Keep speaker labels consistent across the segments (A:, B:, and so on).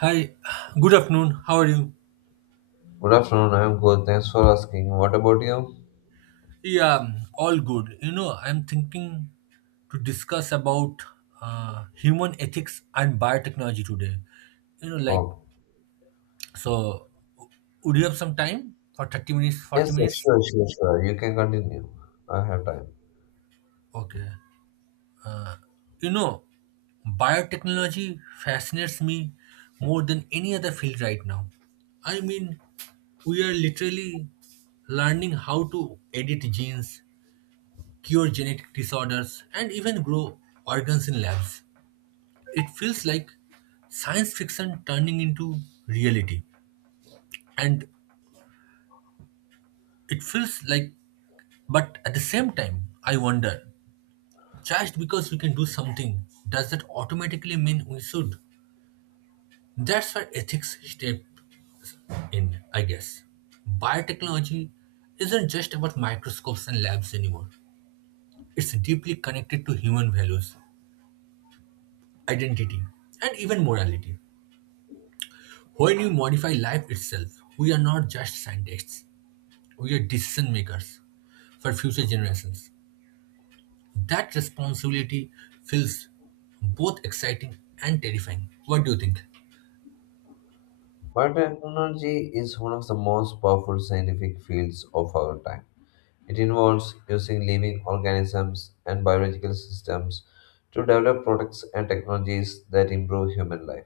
A: Hi, good afternoon. How are you?
B: Good afternoon, I'm good. Thanks for asking. What about you?
A: Yeah, all good. I'm thinking to discuss about human ethics and biotechnology today. Like,
B: Oh,
A: so would you have some time for 30 minutes,
B: yes,
A: 40
B: sir,
A: minutes?
B: sure, sure, sure. You can continue. I have time.
A: Okay. Uh, you know, Biotechnology fascinates me more than any other field right now. I mean, we are literally learning how to edit genes, cure genetic disorders, and even grow organs in labs. It feels like science fiction turning into reality. And it feels like, but at the same time, I wonder, just because we can do something, does that automatically mean we should? That's where ethics step in, I guess. Biotechnology isn't just about microscopes and labs anymore. It's deeply connected to human values, identity, and even morality. When we modify life itself, we are not just scientists, we are decision makers for future generations. That responsibility feels both exciting and terrifying. What do you think?
B: Biotechnology is one of the most powerful scientific fields of our time. It involves using living organisms and biological systems to develop products and technologies that improve human life.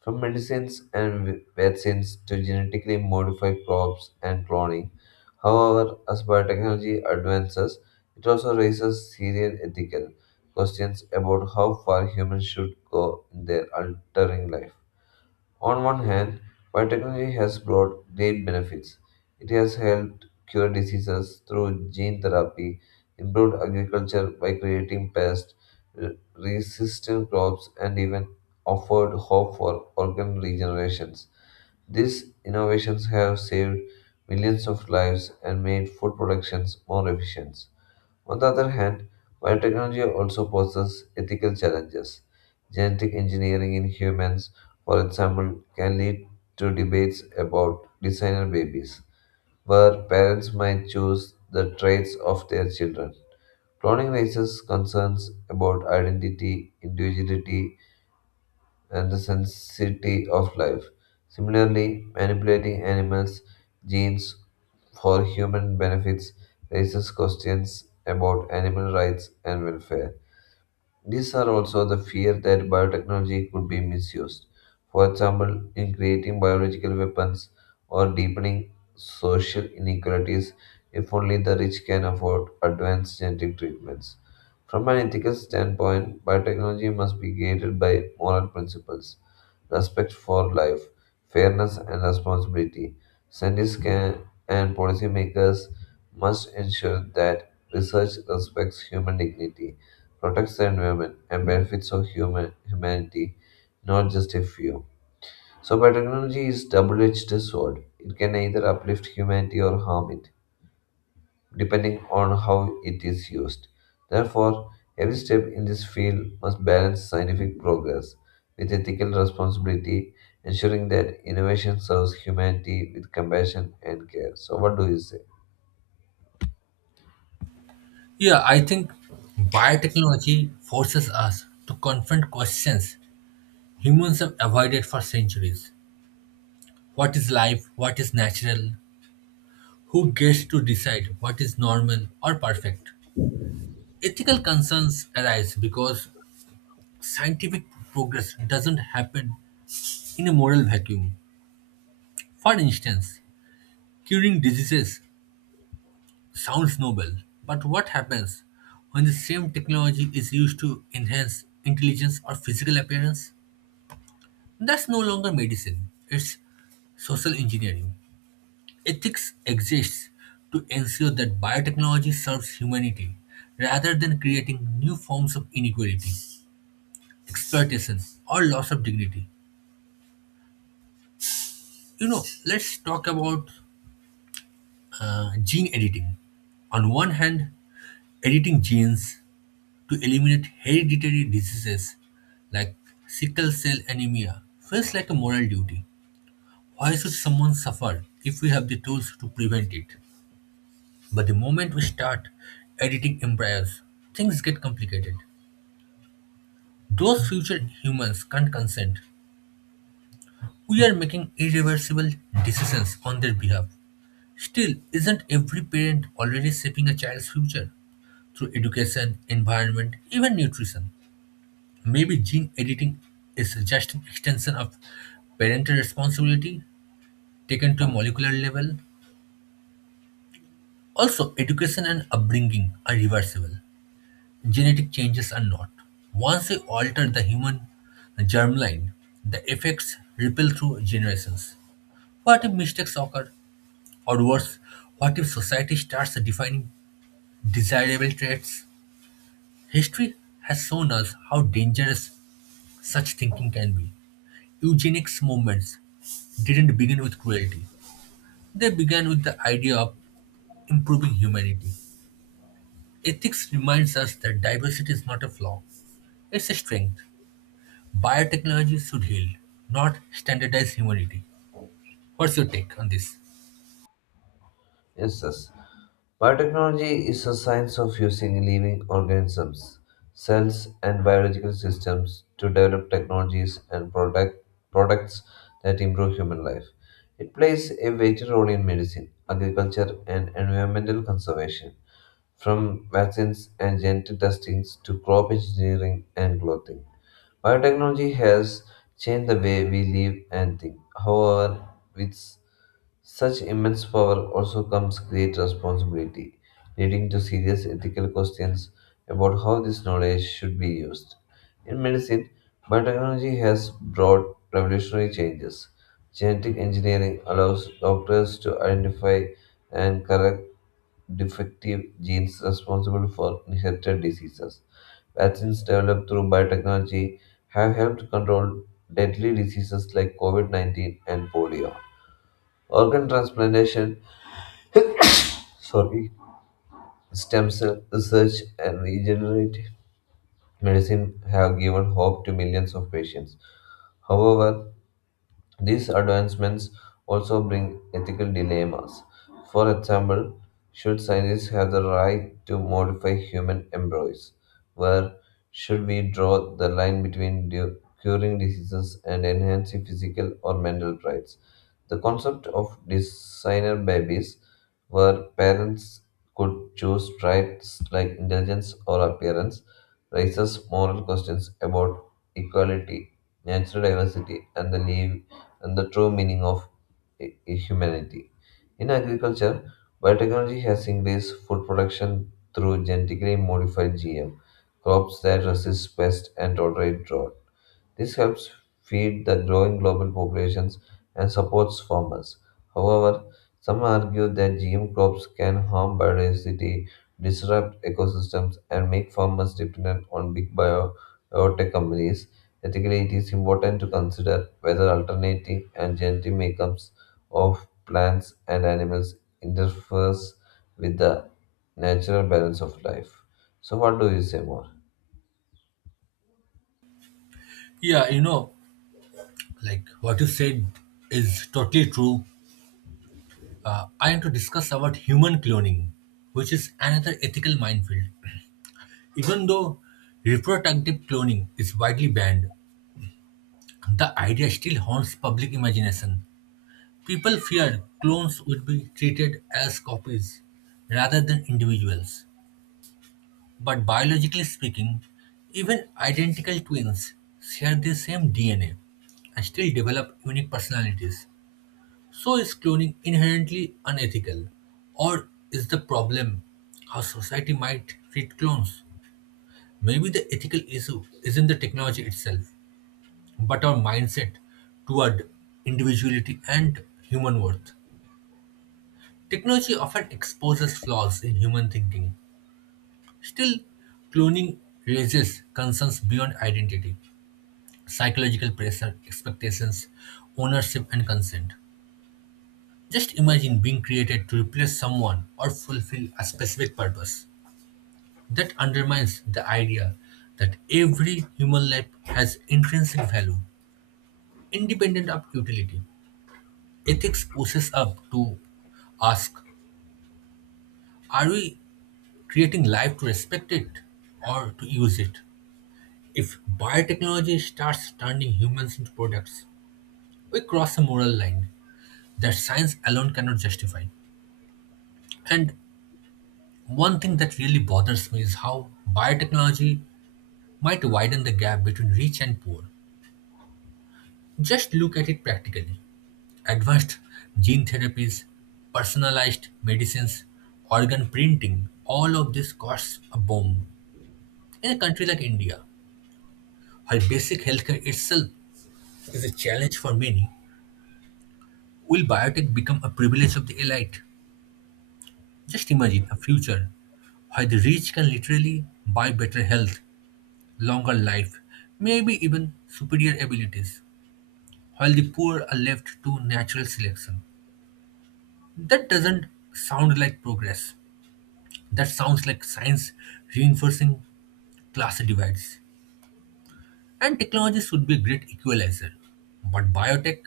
B: From medicines and vaccines to genetically modified crops and cloning. However, as biotechnology advances, it also raises serious ethical questions about how far humans should go in their altering life. On one hand, while technology has brought great benefits, it has helped cure diseases through gene therapy, improved agriculture by creating pest resistant crops, and even offered hope for organ regenerations. These innovations have saved millions of lives and made food productions more efficient. On the other hand, biotechnology also poses ethical challenges. Genetic engineering in humans, for example, can lead to debates about designer babies, where parents might choose the traits of their children. Cloning raises concerns about identity, individuality, and the sensitivity of life. Similarly, manipulating animals' genes for human benefits raises questions about animal rights and welfare. These are also the fear that biotechnology could be misused, for example, in creating biological weapons or deepening social inequalities if only the rich can afford advanced genetic treatments. From an ethical standpoint, biotechnology must be guided by moral principles, respect for life, fairness, and responsibility. Scientists can, and policymakers must ensure that research respects human dignity protects the environment, and benefits of humanity, not just a few. So biotechnology is double-edged sword. It can either uplift humanity or harm it, depending on how it is used. Therefore, every step in this field must balance scientific progress with ethical responsibility, ensuring that innovation serves humanity with compassion and care. So what do you say?
A: Yeah, I think biotechnology forces us to confront questions humans have avoided for centuries. What is life? What is natural? Who gets to decide what is normal or perfect? Ethical concerns arise because scientific progress doesn't happen in a moral vacuum. For instance, curing diseases sounds noble, but what happens when the same technology is used to enhance intelligence or physical appearance? That's no longer medicine, it's social engineering. Ethics exists to ensure that biotechnology serves humanity rather than creating new forms of inequality, exploitation, or loss of dignity. Let's talk about gene editing. On one hand, editing genes to eliminate hereditary diseases like sickle cell anemia feels like a moral duty. Why should someone suffer if we have the tools to prevent it? But the moment we start editing embryos, things get complicated. Those future humans can't consent. We are making irreversible decisions on their behalf. Still, isn't every parent already shaping a child's future through education, environment, even nutrition? Maybe gene editing is just an extension of parental responsibility taken to a molecular level. Also, education and upbringing are reversible. Genetic changes are not. Once we alter the human germline, the effects ripple through generations. What if mistakes occur? Or worse, what if society starts defining desirable traits? History has shown us how dangerous such thinking can be. Eugenics movements didn't begin with cruelty. They began with the idea of improving humanity. Ethics reminds us that diversity is not a flaw, it's a strength. Biotechnology should heal, not standardize humanity. What's your take on this?
B: Yes, yes. Biotechnology is a science of using living organisms, cells, and biological systems to develop technologies and products that improve human life. It plays a vital role in medicine, agriculture, and environmental conservation, from vaccines and genetic testings to crop engineering and clothing. Biotechnology has changed the way we live and think. However, with such immense power also comes great responsibility, leading to serious ethical questions about how this knowledge should be used. In medicine, biotechnology has brought revolutionary changes. Genetic engineering allows doctors to identify and correct defective genes responsible for inherited diseases. Vaccines developed through biotechnology have helped control deadly diseases like COVID 19 and polio. Organ transplantation, sorry, stem cell research and regenerative medicine have given hope to millions of patients. However, these advancements also bring ethical dilemmas. For example, should scientists have the right to modify human embryos? Where should we draw the line between curing diseases and enhancing physical or mental rights? The concept of designer babies, where parents could choose traits like intelligence or appearance, raises moral questions about equality, natural diversity, and the true meaning of i- humanity. In agriculture, biotechnology has increased food production through genetically modified GM, crops that resist pest and tolerate drought. This helps feed the growing global populations and supports farmers. However, some argue that GM crops can harm biodiversity, disrupt ecosystems, and make farmers dependent on big biotech companies. Ethically, it is important to consider whether alternative and genetic makeups of plants and animals interferes with the natural balance of life. So, what do you say more?
A: Yeah, like what you said is totally true. I am to discuss about human cloning, which is another ethical minefield. Even though reproductive cloning is widely banned, the idea still haunts public imagination. People feared clones would be treated as copies rather than individuals. But biologically speaking, even identical twins share the same DNA and still develop unique personalities. So is cloning inherently unethical? Or is the problem how society might treat clones? Maybe the ethical issue isn't the technology itself, but our mindset toward individuality and human worth. Technology often exposes flaws in human thinking. Still, cloning raises concerns beyond identity, psychological pressure, expectations, ownership, and consent. Just imagine being created to replace someone or fulfill a specific purpose. That undermines the idea that every human life has intrinsic value, independent of utility. Ethics pushes up to ask, are we creating life to respect it or to use it? If biotechnology starts turning humans into products, we cross a moral line that science alone cannot justify. And one thing that really bothers me is how biotechnology might widen the gap between rich and poor. Just look at it practically. Advanced gene therapies, personalized medicines, organ printing, all of this costs a bomb. In a country like India, where basic healthcare itself is a challenge for many, will biotech become a privilege of the elite? Just imagine a future where the rich can literally buy better health, longer life, maybe even superior abilities, while the poor are left to natural selection. That doesn't sound like progress. That sounds like science reinforcing class divides. And technology should be a great equalizer. But biotech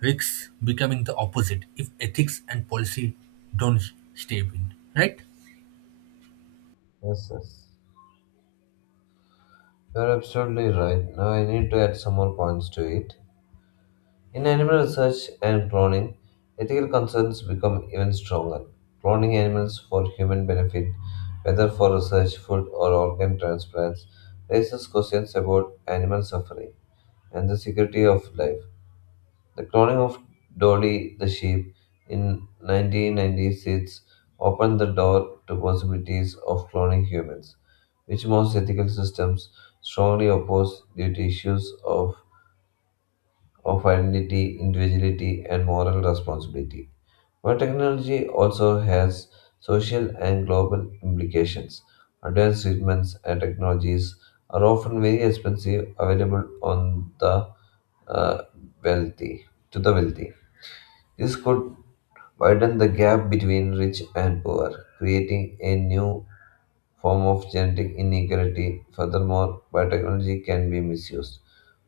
A: risks becoming the opposite if ethics and policy don't step in, right?
B: Yes, yes. You're absolutely right. Now I need to add some more points to it. In animal research and cloning, ethical concerns become even stronger. Cloning animals for human benefit, whether for research, food, or organ transplants, raises questions about animal suffering and the security of life. The cloning of Dolly the sheep in 1996 opened the door to possibilities of cloning humans, which most ethical systems strongly oppose due to issues of identity, individuality, and moral responsibility. But technology also has social and global implications. Advanced treatments and technologies are often very expensive, available on the uh, wealthy to the wealthy. This could widen the gap between rich and poor, creating a new form of genetic inequality. Furthermore, biotechnology can be misused.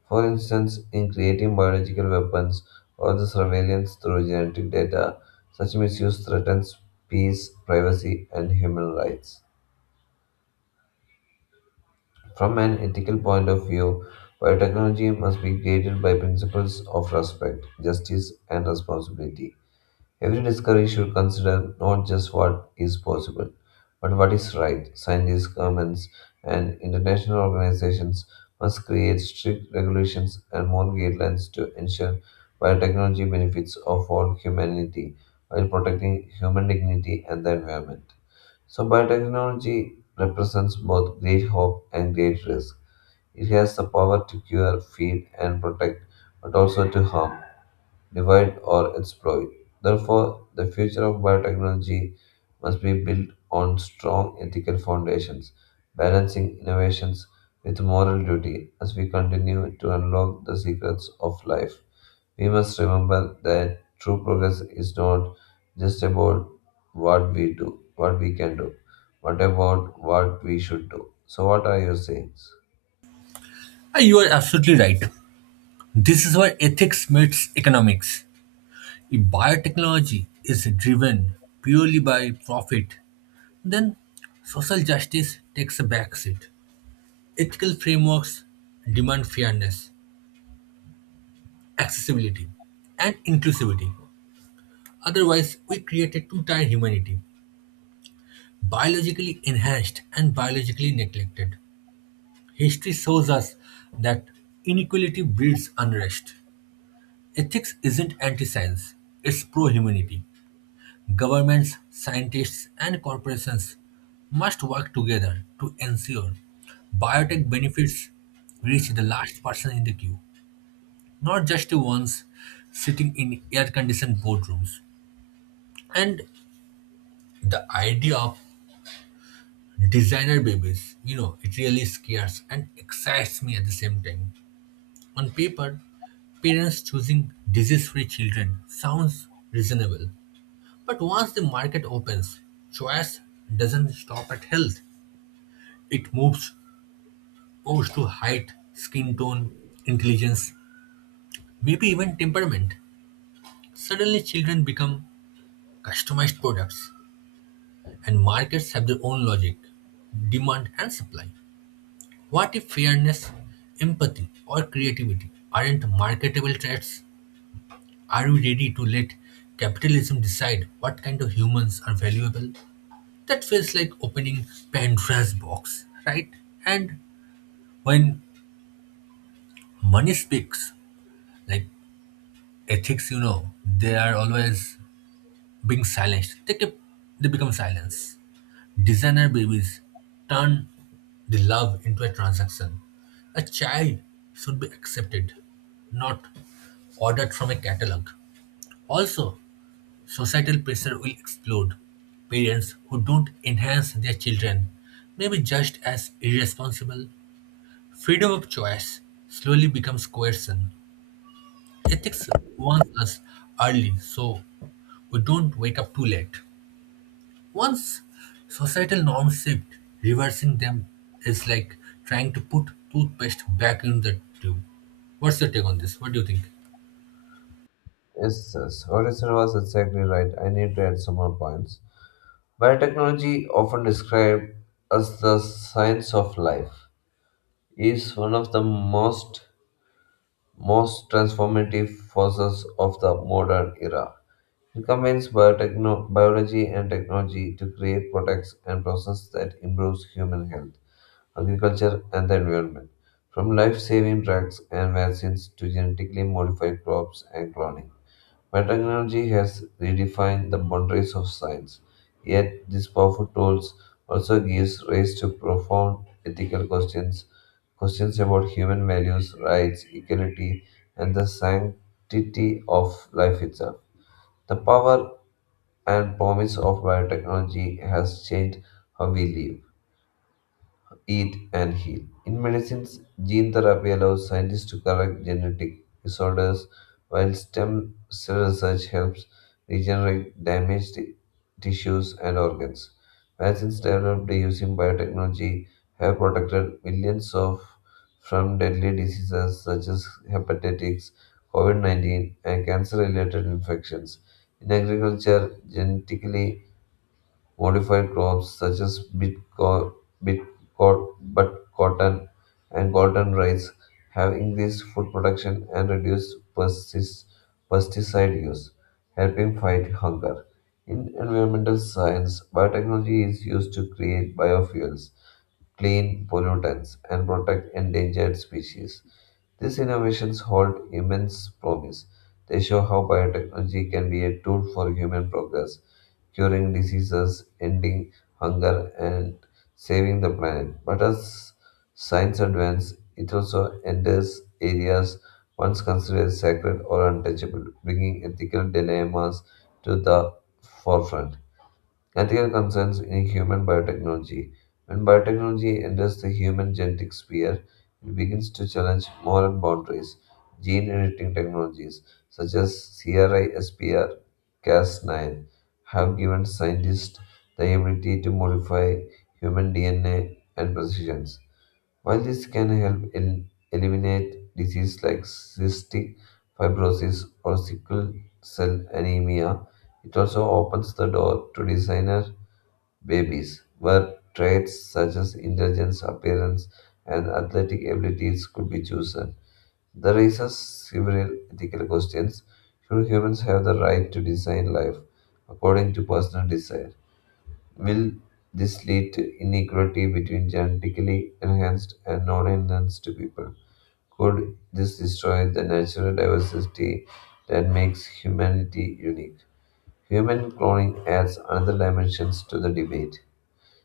B: For instance, in creating biological weapons or the surveillance through genetic data, such misuse threatens peace, privacy, and human rights. From an ethical point of view, biotechnology must be guided by principles of respect, justice, and responsibility. Every discovery should consider not just what is possible, but what is right. Scientists, governments, and international organizations must create strict regulations and more guidelines to ensure biotechnology benefits of all humanity while protecting human dignity and the environment. So, biotechnology represents both great hope and great risk. It has the power to cure, feed, and protect, but also to harm divide, or exploit. Therefore, the future of biotechnology must be built on strong ethical foundations, balancing innovations with moral duty as we continue to unlock the secrets of life. We must remember that true progress is not just about what we can do, but about what we should do. So, what are your sayings?
A: Ah, you are absolutely right. This is where ethics meets economics. If biotechnology is driven purely by profit, then social justice takes a backseat. Ethical frameworks demand fairness, accessibility, and inclusivity. Otherwise, we create a two-tier humanity, biologically enhanced and biologically neglected. History shows us that inequality breeds unrest. Ethics isn't anti science, it's pro humanity. Governments, scientists, and corporations must work together to ensure biotech benefits reach the last person in the queue, not just the ones sitting in air conditioned boardrooms. And the idea of designer babies, it really scares and excites me at the same time. On paper, parents choosing disease free children sounds reasonable. But once the market opens, choice doesn't stop at health. It moves to height, skin tone, intelligence, maybe even temperament. Suddenly, children become customized products, and markets have their own logic, demand, and supply. What if fairness, empathy, or creativity aren't marketable traits? Are we ready to let capitalism decide what kind of humans are valuable? That feels like opening Pandora's box, right? And when money speaks, like ethics, they are always being silenced. They become silence. Designer babies turn the love into a transaction. A child should be accepted, not ordered from a catalog. Also, societal pressure will explode. Parents who don't enhance their children may be judged as irresponsible. Freedom of choice slowly becomes coercion. Ethics warns us early so we don't wake up too late. Once societal norms shift, reversing them is like trying to put toothpaste back in the tube. What's your take on this? What do you think?
B: Yes, yes. What you said was exactly right. I need to add some more points. Biotechnology, often described as the science of life, is one of the most transformative forces of the modern era. It combines biology and technology to create products and processes that improves human health, agriculture, and the environment, from life-saving drugs and vaccines to genetically modified crops and cloning. Biotechnology has redefined the boundaries of science, yet these powerful tools also gives rise to profound ethical questions, questions about human values, rights, equality, and the sanctity of life itself. The power and promise of biotechnology has changed how we live eat, and heal. In medicines, gene therapy allows scientists to correct genetic disorders, while stem cell research helps regenerate damaged tissues and organs. Vaccines developed using biotechnology have protected millions of from deadly diseases such as hepatitis, COVID 19, and cancer related infections. In agriculture, genetically modified crops such as bit but cotton and golden rice have increased food production and reduced pesticide use, helping fight hunger. In environmental science, biotechnology is used to create biofuels clean pollutants and protect endangered species. These innovations hold immense promise. They show how biotechnology can be a tool for human progress, curing diseases, ending hunger, and saving the planet. But as science advances, it also enters areas once considered sacred or untouchable, bringing ethical dilemmas to the forefront. Ethical concerns in human biotechnology. When biotechnology enters the human genetic sphere, it begins to challenge moral boundaries. Gene editing technologies such as CRISPR Cas9 have given scientists the ability to modify human DNA and precisions. While this can help in eliminate diseases like cystic fibrosis or sickle cell anemia, it also opens the door to designer babies, where traits such as intelligence, appearance, and athletic abilities could be chosen. That raises several ethical questions. Should humans have the right to design life according to personal desire? Will this lead to inequality between genetically enhanced and non enhanced people? Could this destroy the natural diversity that makes humanity unique? Human cloning adds another dimension to the debate.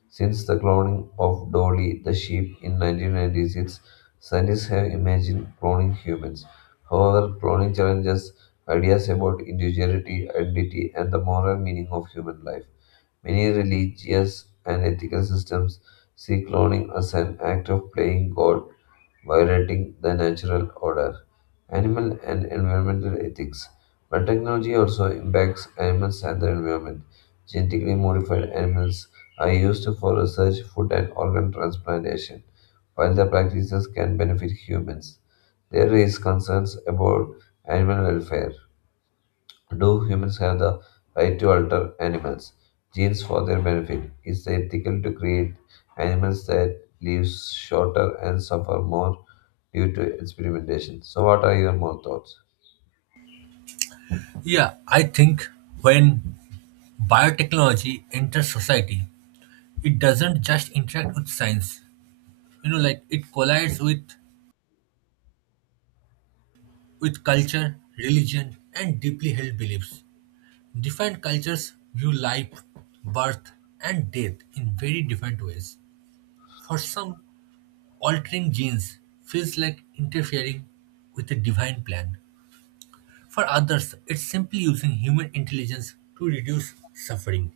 B: Since the cloning of Dolly the sheep in 1996, scientists have imagined cloning humans. However, cloning challenges ideas about individuality, identity, and the moral meaning of human life. Many religious and ethical systems see cloning as an act of playing God, violating the natural order. Animal and environmental ethics. But technology also impacts animals and the environment. Genetically modified animals are used for research, food, and organ transplantation, while the practices can benefit humans. There is concerns about animal welfare. Do humans have the right to alter animals' genes for their benefit? Is it ethical to create animals that live shorter and suffer more due to experimentation? So, what are your more thoughts?
A: Yeah, I think when biotechnology enters society, it doesn't just interact with science. Like it collides with culture, religion, and deeply held beliefs. Different cultures view life, birth, and death in very different ways. For some, altering genes feels like interfering with a divine plan. For others, it's simply using human intelligence to reduce suffering.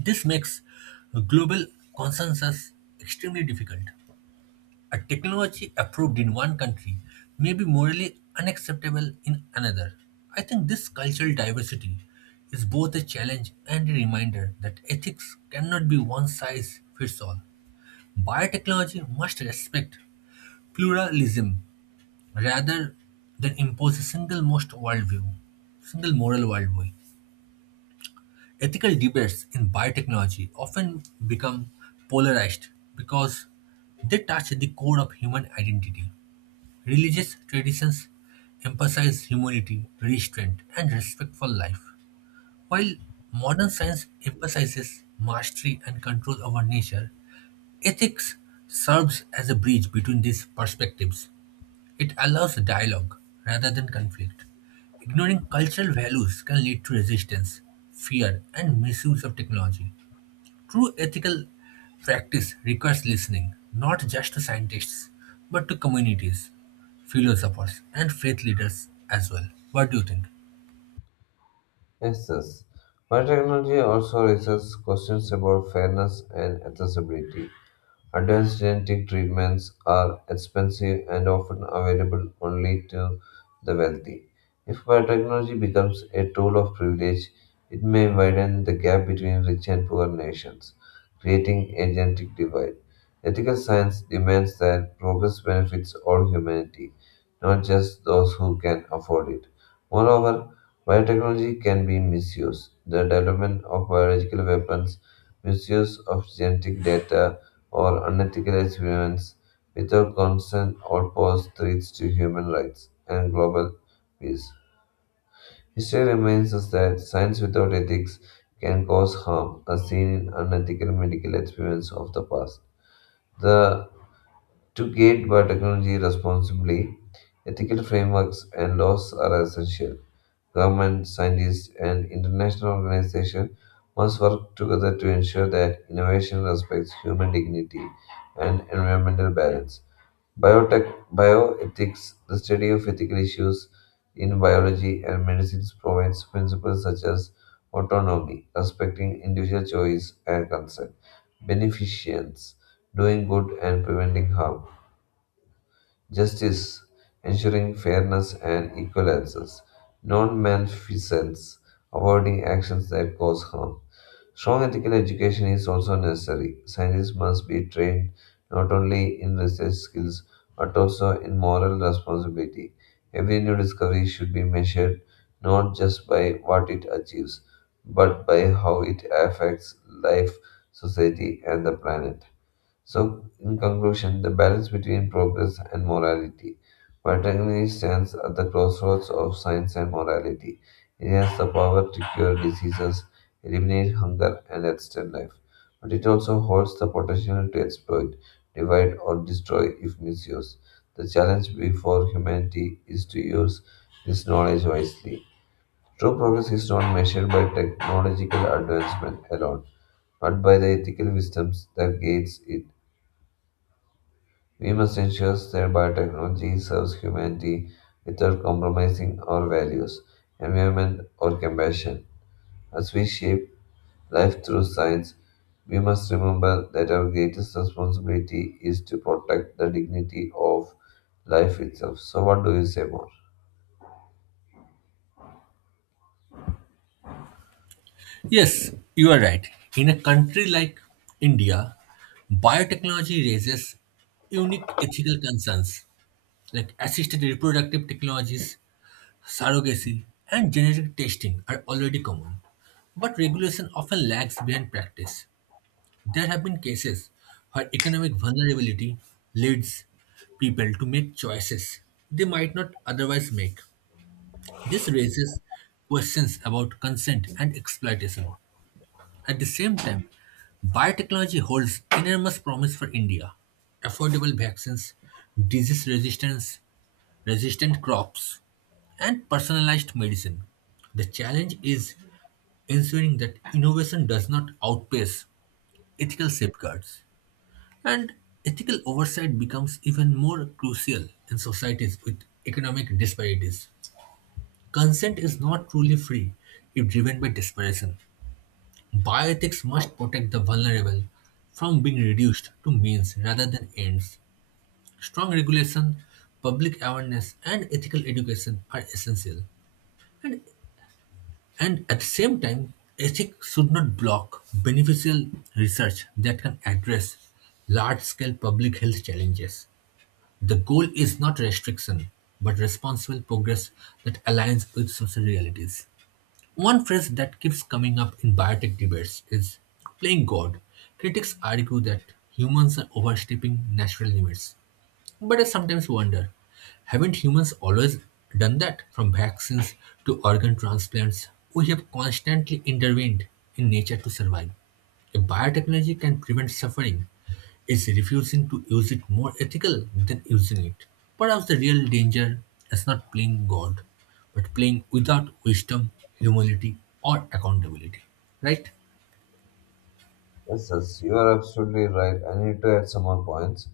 A: This makes global consensus extremely difficult. A technology approved in one country may be morally unacceptable in another. I think this cultural diversity is both a challenge and a reminder that ethics cannot be one size fits all. Biotechnology must respect pluralism rather than impose a single most worldview, single moral worldview. Ethical debates in biotechnology often become polarized because they touch the core of human identity. Religious traditions emphasize humility, restraint, and respect for life. While modern science emphasizes mastery and control over nature, ethics serves as a bridge between these perspectives. It allows dialogue rather than conflict. Ignoring cultural values can lead to resistance, fear, and misuse of technology. True ethical practice requires listening, not just to scientists, but to communities, philosophers, and faith leaders as well. What do you think?
B: Yes, yes. Biotechnology also raises questions about fairness and accessibility. Advanced genetic treatments are expensive and often available only to the wealthy. If biotechnology becomes a tool of privilege, it may widen the gap between rich and poor nations, creating a genetic divide. Ethical science demands that progress benefits all humanity, not just those who can afford it. Moreover, biotechnology can be misused. The development of biological weapons, misuse of genetic data, or unethical experiments without consent or pause threats to human rights and global peace. History reminds us that science without ethics can cause harm, as seen in unethical medical experiments of the past. The to gate biotechnology responsibly, ethical frameworks and laws are essential. Government scientists, and international organizations must work together to ensure that innovation respects human dignity and environmental balance. Biotech, Bioethics, the study of ethical issues in biology and medicines, provides principles such as autonomy, respecting individual choice and consent, beneficence, doing good and preventing harm, justice, ensuring fairness and equal access. Non malfeasance, avoiding actions that cause harm. Strong ethical education is also necessary. Scientists must be trained not only in research skills but also in moral responsibility. Every new discovery should be measured not just by what it achieves, but by how it affects life, society, and the planet. So, in conclusion, the balance between progress and morality. While technology stands at the crossroads of science and morality. It has the power to cure diseases, eliminate hunger, and extend life. But it also holds the potential to exploit, divide, or destroy if misused. The challenge before humanity is to use this knowledge wisely. True progress is not measured by technological advancement alone, but by the ethical wisdoms that guides it we must ensure that biotechnology serves humanity without compromising our values, environment, or compassion. As we shape life through science, we must remember that our greatest responsibility is to protect the dignity of life itself. So, what do you say more?
A: Yes, you are right. In a country like India, biotechnology raises unique ethical concerns, like assisted reproductive technologies, surrogacy, and genetic testing are already common, but regulation often lags behind practice. There have been cases where economic vulnerability leads people to make choices they might not otherwise make. This raises questions about consent and exploitation. At the same time, biotechnology holds enormous promise for India. Affordable vaccines, disease resistance, resistant crops, and personalized medicine. The challenge is ensuring that innovation does not outpace ethical safeguards, and ethical oversight becomes even more crucial in societies with economic disparities. Consent is not truly free if driven by desperation. Bioethics must protect the vulnerable from being reduced to means rather than ends. Strong regulation, public awareness, and ethical education are essential. And And at the same time, ethics should not block beneficial research that can address large scale public health challenges. The goal is not restriction, but responsible progress that aligns with social realities. One phrase that keeps coming up in biotech debates is playing God. Critics argue that humans are overstepping natural limits, but I sometimes wonder, haven't humans always done that? From vaccines to organ transplants, we have constantly intervened in nature to survive. If biotechnology can prevent suffering, is refusing to use it more ethical than using it? Perhaps the real danger is not playing God, but playing without wisdom, humility, or accountability. Right?
B: Yes, yes, you are absolutely right. I need to add some more points.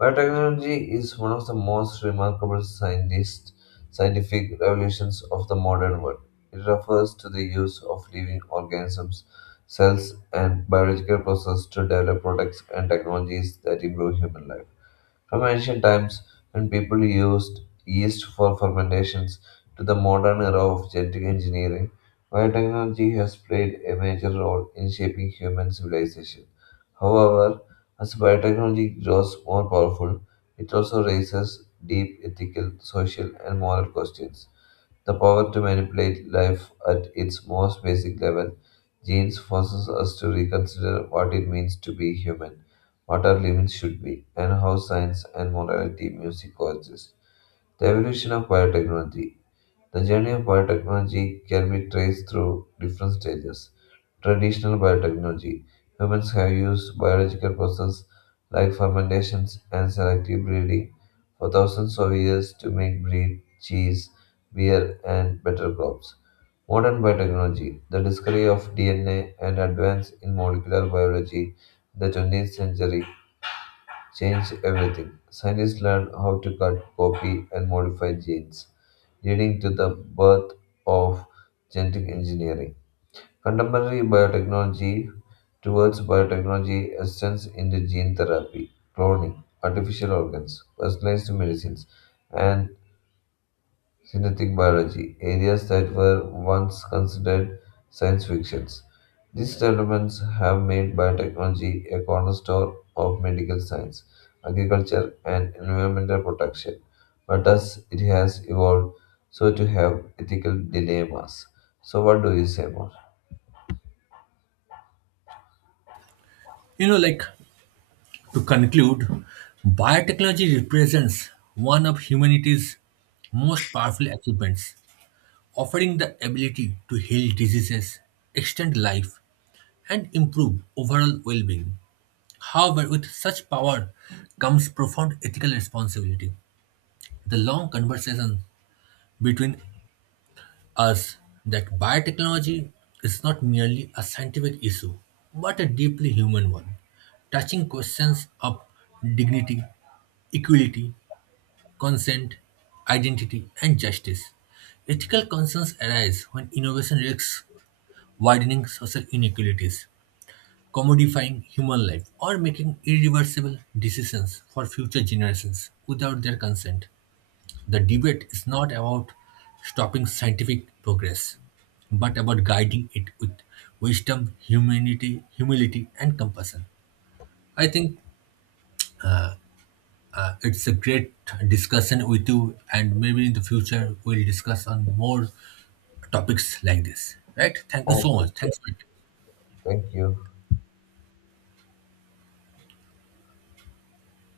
B: Biotechnology is one of the most remarkable scientific revolutions of the modern world. It refers to the use of living organisms, cells, and biological processes to develop products and technologies that improve human life. From ancient times, when people used yeast for fermentations, to the modern era of genetic engineering, biotechnology has played a major role in shaping human civilization. However, as biotechnology grows more powerful, it also raises deep ethical, social, and moral questions. The power to manipulate life at its most basic level, genes forces us to reconsider what it means to be human, what our limits should be, and how science and morality music coexist. The evolution of biotechnology. The journey of biotechnology can be traced through different stages. Traditional biotechnology. Humans have used biological processes like fermentations and selective breeding for thousands of years to make bread, cheese, beer, and better crops. Modern biotechnology, the discovery of DNA and advance in molecular biology in the 20th century changed everything. Scientists learned how to cut, copy, and modify genes, leading to the birth of genetic engineering. Contemporary biotechnology towards biotechnology extends into gene therapy, cloning, artificial organs, personalized medicines, and synthetic biology, areas that were once considered science fictions. These developments have made biotechnology a cornerstone of medical science, agriculture, and environmental protection. But as it has evolved, so to have ethical dilemmas. So, what do you say more?
A: Like, to conclude, biotechnology represents one of humanity's most powerful achievements, offering the ability to heal diseases, extend life, and improve overall well being. However, with such power comes profound ethical responsibility. The long conversation between us that biotechnology is not merely a scientific issue, but a deeply human one, touching questions of dignity, equality, consent, identity, and justice. Ethical concerns arise when innovation risks widening social inequalities, commodifying human life, or making irreversible decisions for future generations without their consent. The debate is not about stopping scientific progress, but about guiding it with wisdom, humanity, humility, and compassion. I think it's a great discussion with you, and maybe in the future we'll discuss on more topics like this, right? Thank you so much.
B: Okay,
A: Thanks for it.
B: thank you.